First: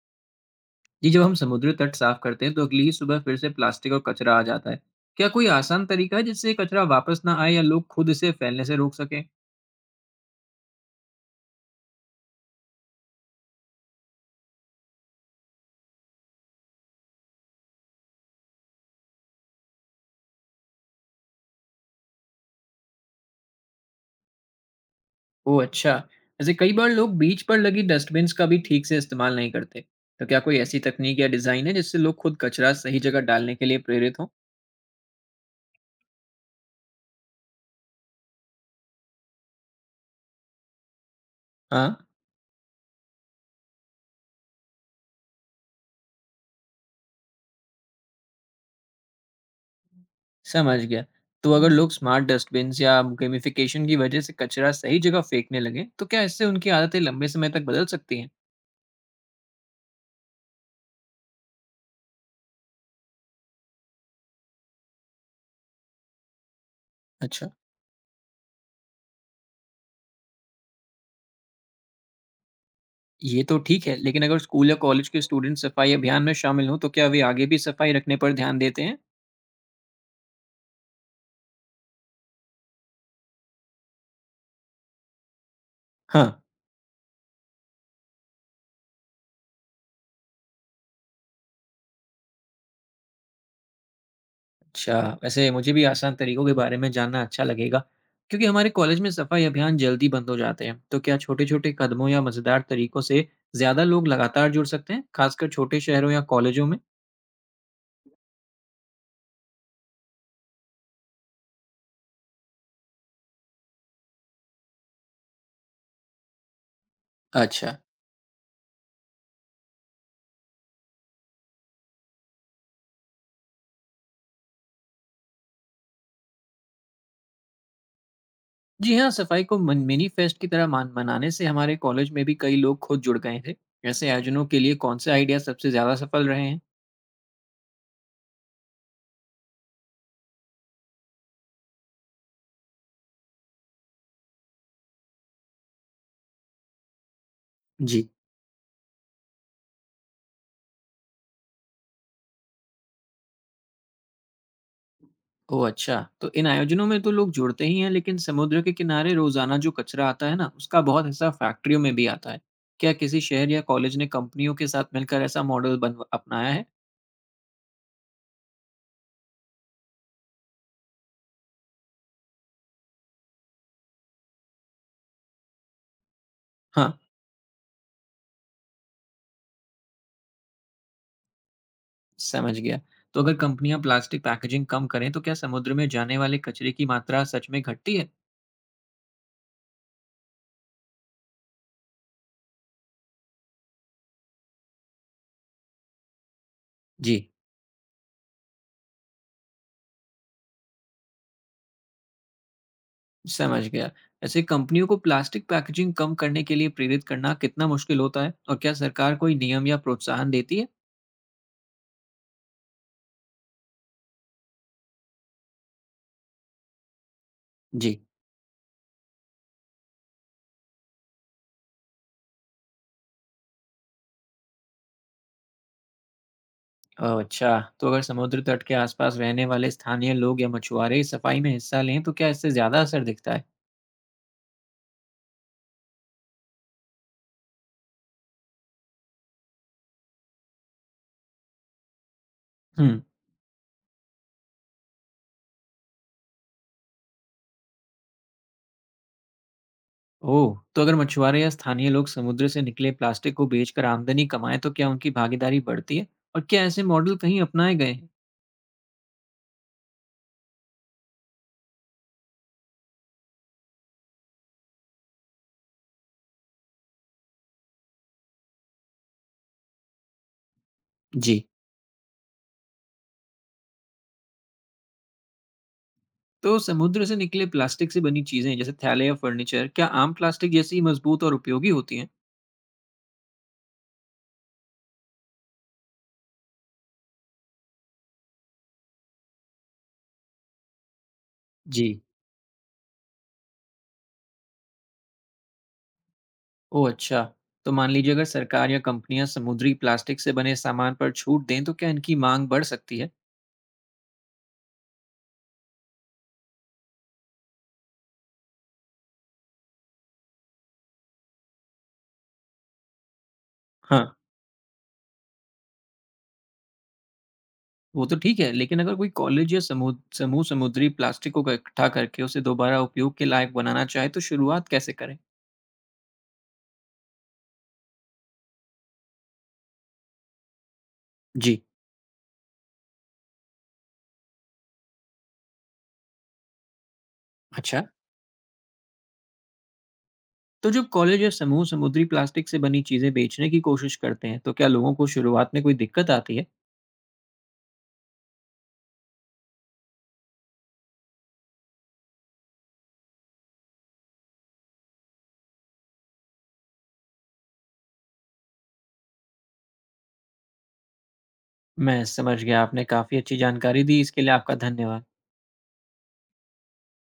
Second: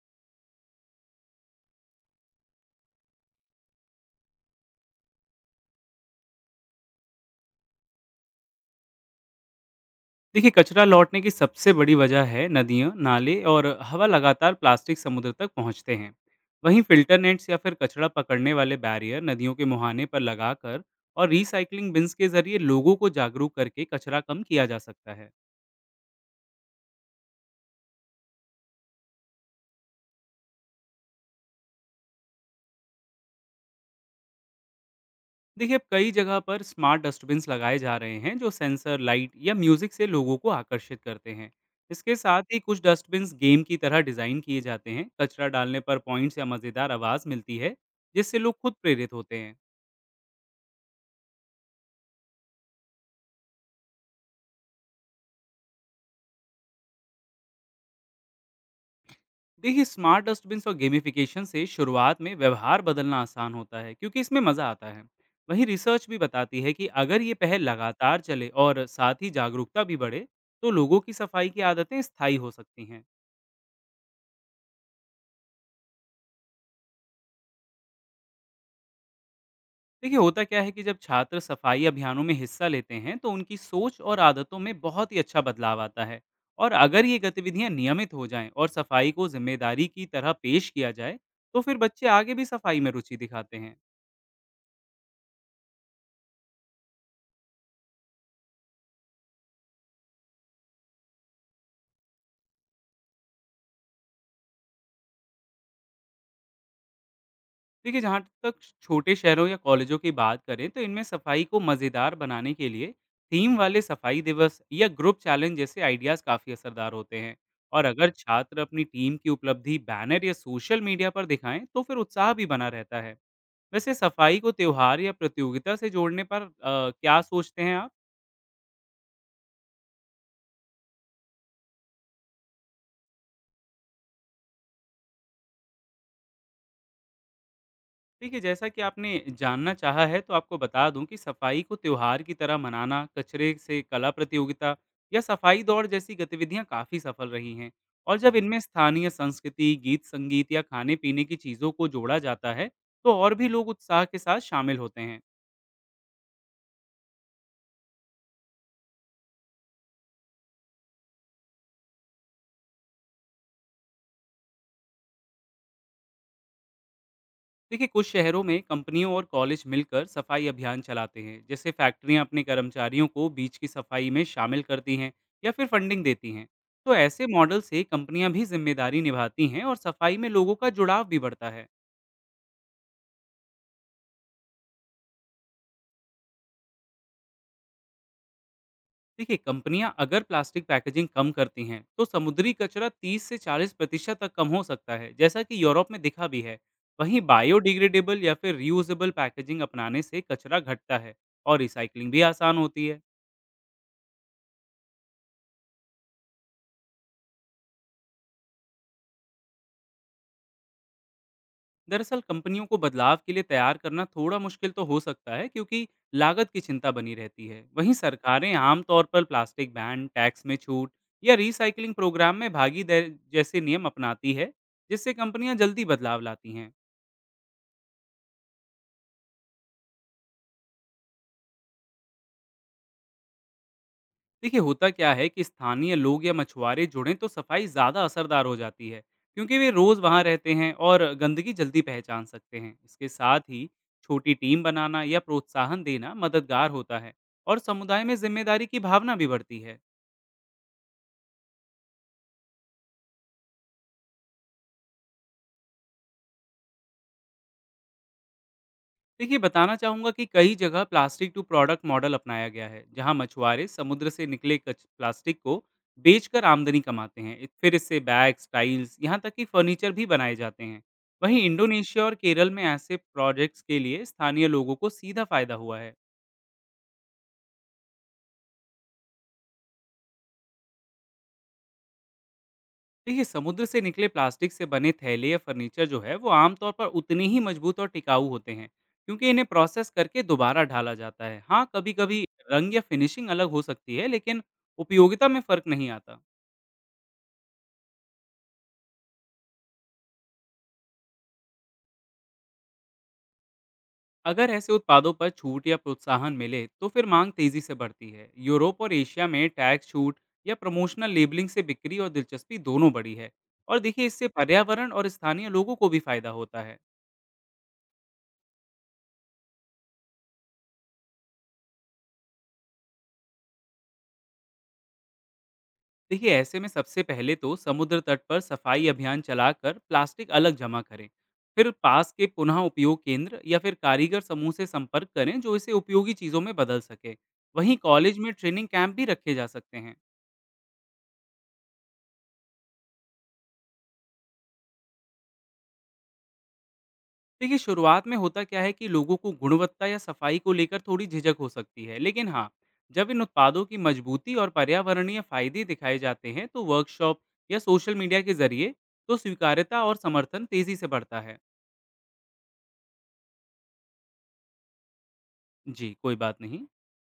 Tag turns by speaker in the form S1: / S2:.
S1: जी, जब हम समुद्री तट साफ करते हैं तो अगली ही सुबह फिर से प्लास्टिक और कचरा आ जाता है। क्या कोई आसान तरीका है जिससे कचरा वापस ना आए या लोग खुद इसे फैलने से रोक सकें?
S2: देखिए, कचरा लौटने की सबसे बड़ी वजह है नदियाँ, नाले और हवा। लगातार प्लास्टिक समुद्र तक पहुँचते हैं। वहीं फिल्टर नेट्स या फिर कचरा पकड़ने वाले बैरियर नदियों के मुहाने पर लगाकर और रिसाइकलिंग बिन्स के जरिए लोगों को जागरूक करके कचरा कम किया जा सकता है।
S1: ओह अच्छा। ऐसे कई बार लोग बीच पर लगी डस्टबिन्स का भी ठीक से इस्तेमाल नहीं करते। तो क्या कोई ऐसी तकनीक या डिज़ाइन है जिससे लोग खुद कचरा सही जगह डालने के लिए प्रेरित हों?
S2: देखिए, अब कई जगह पर स्मार्ट डस्टबिन्स लगाए जा रहे हैं जो सेंसर लाइट या म्यूजिक से लोगों को आकर्षित करते हैं।
S1: हाँ।
S2: इसके साथ ही कुछ डस्टबिन्स गेम की तरह डिज़ाइन किए जाते हैं। कचरा डालने पर पॉइंट्स या मज़ेदार आवाज़ मिलती है जिससे लोग खुद प्रेरित होते हैं।
S1: समझ गया। तो अगर लोग स्मार्ट डस्टबिन्स या गेमिफिकेशन की वजह से कचरा सही जगह फेंकने लगे तो क्या इससे उनकी आदतें लंबे समय तक बदल सकती हैं?
S2: देखिए, स्मार्ट डस्टबिन्स और गेमिफिकेशन से शुरुआत में व्यवहार बदलना आसान होता है क्योंकि इसमें मज़ा आता है। वहीं रिसर्च भी बताती है कि अगर ये
S1: अच्छा।
S2: पहल लगातार चले और साथ ही जागरूकता भी बढ़े, तो लोगों की सफाई की आदतें स्थायी हो सकती हैं।
S1: ये तो ठीक है, लेकिन अगर स्कूल या कॉलेज के स्टूडेंट सफाई अभियान में शामिल हों, तो क्या वे आगे भी सफाई रखने पर ध्यान देते हैं?
S2: देखिए, होता क्या है कि जब छात्र सफाई अभियानों में हिस्सा लेते हैं तो उनकी सोच और आदतों में बहुत ही अच्छा बदलाव आता है।
S1: हाँ।
S2: और अगर ये गतिविधियां नियमित हो जाएं और सफाई को जिम्मेदारी की तरह पेश किया जाए तो फिर बच्चे आगे भी सफाई में रुचि दिखाते हैं।
S1: अच्छा, वैसे मुझे भी आसान तरीकों के बारे में जानना अच्छा लगेगा। क्योंकि हमारे कॉलेज में सफाई अभियान जल्दी बंद हो जाते हैं, तो क्या छोटे-छोटे कदमों या मजेदार तरीकों से ज्यादा लोग लगातार जुड़ सकते हैं, खासकर छोटे शहरों या कॉलेजों में?
S2: देखिए, जहाँ तक छोटे शहरों या कॉलेजों की बात करें, तो इनमें सफाई को मज़ेदार बनाने के लिए थीम वाले सफाई दिवस या ग्रुप चैलेंज जैसे आइडियाज़ काफ़ी असरदार होते हैं।
S1: अच्छा।
S2: और अगर छात्र अपनी टीम की उपलब्धि बैनर या सोशल मीडिया पर दिखाएं तो फिर उत्साह भी बना रहता है। वैसे, सफाई को त्योहार या प्रतियोगिता से जोड़ने पर क्या सोचते हैं आप?
S1: जी हाँ, सफाई को मिनी फेस्ट की तरह मान मनाने से हमारे कॉलेज में भी कई लोग खुद जुड़ गए थे। ऐसे आयोजनों के लिए कौन से आइडिया सबसे ज्यादा सफल रहे हैं?
S2: देखिए, जैसा कि आपने जानना चाहा है, तो आपको बता दूँ कि सफाई को त्योहार की तरह मनाना, कचरे से कला प्रतियोगिता या सफाई दौड़ जैसी गतिविधियाँ काफ़ी सफल रही हैं।
S1: जी।
S2: और जब इनमें स्थानीय संस्कृति, गीत-संगीत या खाने-पीने की चीज़ों को जोड़ा जाता है, तो और भी लोग उत्साह के साथ शामिल होते हैं।
S1: ओह अच्छा, तो इन आयोजनों में तो लोग जुड़ते ही हैं, लेकिन समुद्र के किनारे रोजाना जो कचरा आता है ना, उसका बहुत हिस्सा फैक्ट्रियों में भी आता है। क्या किसी शहर या कॉलेज ने कंपनियों के साथ मिलकर ऐसा मॉडल बन अपनाया है?
S2: देखिए, कुछ शहरों में कंपनियों और कॉलेज मिलकर सफाई अभियान चलाते हैं। जैसे फैक्ट्रियां अपने कर्मचारियों को बीच की सफाई में शामिल करती हैं या फिर फंडिंग देती हैं।
S1: हाँ।
S2: तो ऐसे मॉडल से कंपनियां भी जिम्मेदारी निभाती हैं और सफाई में लोगों का जुड़ाव भी बढ़ता है।
S1: समझ गया। तो अगर कंपनियां प्लास्टिक पैकेजिंग कम करें, तो क्या समुद्र में जाने वाले कचरे की मात्रा सच में घटती है?
S2: देखिए, कंपनियां अगर प्लास्टिक पैकेजिंग कम करती हैं तो समुद्री कचरा 30 से 40% तक कम हो सकता है, जैसा कि यूरोप में दिखा भी है।
S1: जी।
S2: वहीं बायोडिग्रेडेबल या फिर रियूजेबल पैकेजिंग अपनाने से कचरा घटता है और रिसाइकलिंग भी आसान होती है।
S1: समझ गया। ऐसे कंपनियों को प्लास्टिक पैकेजिंग कम करने के लिए प्रेरित करना कितना मुश्किल होता है, और क्या सरकार कोई नियम या प्रोत्साहन देती है?
S2: दरअसल कंपनियों को बदलाव के लिए तैयार करना थोड़ा मुश्किल तो हो सकता है क्योंकि लागत की चिंता बनी रहती है। वहीं
S1: जी।
S2: सरकारें आमतौर पर प्लास्टिक बैन, टैक्स में छूट या रिसाइकिलिंग प्रोग्राम में भागीदारी जैसे नियम अपनाती है, जिससे कंपनियां जल्दी बदलाव लाती हैं।
S1: ओह, अच्छा। तो अगर समुद्र तट के आसपास रहने वाले स्थानीय लोग या मछुआरे इस सफाई में हिस्सा लें, तो क्या इससे ज़्यादा असर दिखता है?
S2: देखिए, होता क्या है कि स्थानीय लोग या मछुआरे जुड़ें तो सफाई ज़्यादा असरदार हो जाती है क्योंकि वे रोज़ वहाँ रहते हैं और गंदगी जल्दी पहचान सकते हैं।
S1: हुँ।
S2: इसके साथ ही छोटी टीम बनाना या प्रोत्साहन देना मददगार होता है और समुदाय में जिम्मेदारी की भावना भी बढ़ती है।
S1: ओह! तो अगर मछुआरे या स्थानीय लोग समुद्र से निकले प्लास्टिक को बेचकर आमदनी कमाएँ, तो क्या उनकी भागीदारी बढ़ती है? और क्या ऐसे मॉडल कहीं अपनाए गए हैं?
S2: देखिए, बताना चाहूँगा कि कई जगह प्लास्टिक टू प्रोडक्ट मॉडल अपनाया गया है, जहाँ मछुआरे समुद्र से निकले कच प्लास्टिक को बेचकर आमदनी कमाते हैं। फिर इससे बैग्स, टाइल्स, यहाँ तक कि फर्नीचर भी बनाए जाते हैं। वहीं
S1: जी।
S2: इंडोनेशिया और केरल में ऐसे प्रोजेक्ट्स के लिए स्थानीय लोगों को सीधा फायदा हुआ है।
S1: तो समुद्र से निकले प्लास्टिक से बनी चीज़ें, जैसे थैले या फर्नीचर, क्या आम प्लास्टिक जैसी ही मज़बूत और उपयोगी होती हैं?
S2: देखिए, समुद्र से निकले प्लास्टिक से बने थैले या फर्नीचर जो है वो आमतौर पर उतने ही मजबूत और टिकाऊ होते हैं क्योंकि इन्हें प्रोसेस करके दोबारा ढाला जाता है। हाँ,
S1: जी।
S2: कभी कभी रंग या फिनिशिंग अलग हो सकती है, लेकिन उपयोगिता में फर्क नहीं आता।
S1: ओह, अच्छा। तो मान लीजिए अगर सरकार या कंपनियाँ समुद्री प्लास्टिक से बने सामान पर छूट दें, तो क्या इनकी माँग बढ़ सकती है?
S2: अगर ऐसे उत्पादों पर छूट या प्रोत्साहन मिले तो फिर मांग तेजी से बढ़ती है। यूरोप और एशिया में टैक्स छूट या प्रमोशनल लेबलिंग से बिक्री और दिलचस्पी दोनों बढ़ी है। और
S1: हाँ।
S2: देखिए, इससे पर्यावरण और स्थानीय लोगों को भी फायदा होता है।
S1: वो तो ठीक है, लेकिन अगर कोई कॉलेज या समूह समूह समुद्री प्लास्टिक को इकट्ठा करके उसे दोबारा उपयोग के लायक बनाना चाहे तो शुरुआत कैसे करें?
S2: देखिए, ऐसे में सबसे पहले तो समुद्र तट पर सफाई अभियान चलाकर प्लास्टिक अलग जमा करें।
S1: जी।
S2: फिर पास के पुनः उपयोग केंद्र या फिर कारीगर समूह से संपर्क करें जो इसे उपयोगी चीज़ों में बदल सके। वहीं
S1: अच्छा।
S2: कॉलेज में ट्रेनिंग कैंप भी रखे जा सकते हैं।
S1: तो जब कॉलेज या समूह समुद्री प्लास्टिक से बनी चीजें बेचने की कोशिश करते हैं, तो क्या लोगों को शुरुआत में कोई दिक्कत आती है?
S2: देखिए, शुरुआत में होता क्या है कि लोगों को गुणवत्ता या सफाई को लेकर थोड़ी झिझक हो सकती है, लेकिन हाँ, जब इन उत्पादों की मजबूती और पर्यावरणीय फायदे दिखाए जाते हैं, तो वर्कशॉप या सोशल मीडिया के जरिए तो स्वीकार्यता और समर्थन तेजी से बढ़ता है।
S1: मैं समझ गया, आपने काफी अच्छी जानकारी दी, इसके लिए आपका धन्यवाद।
S2: जी, कोई बात नहीं।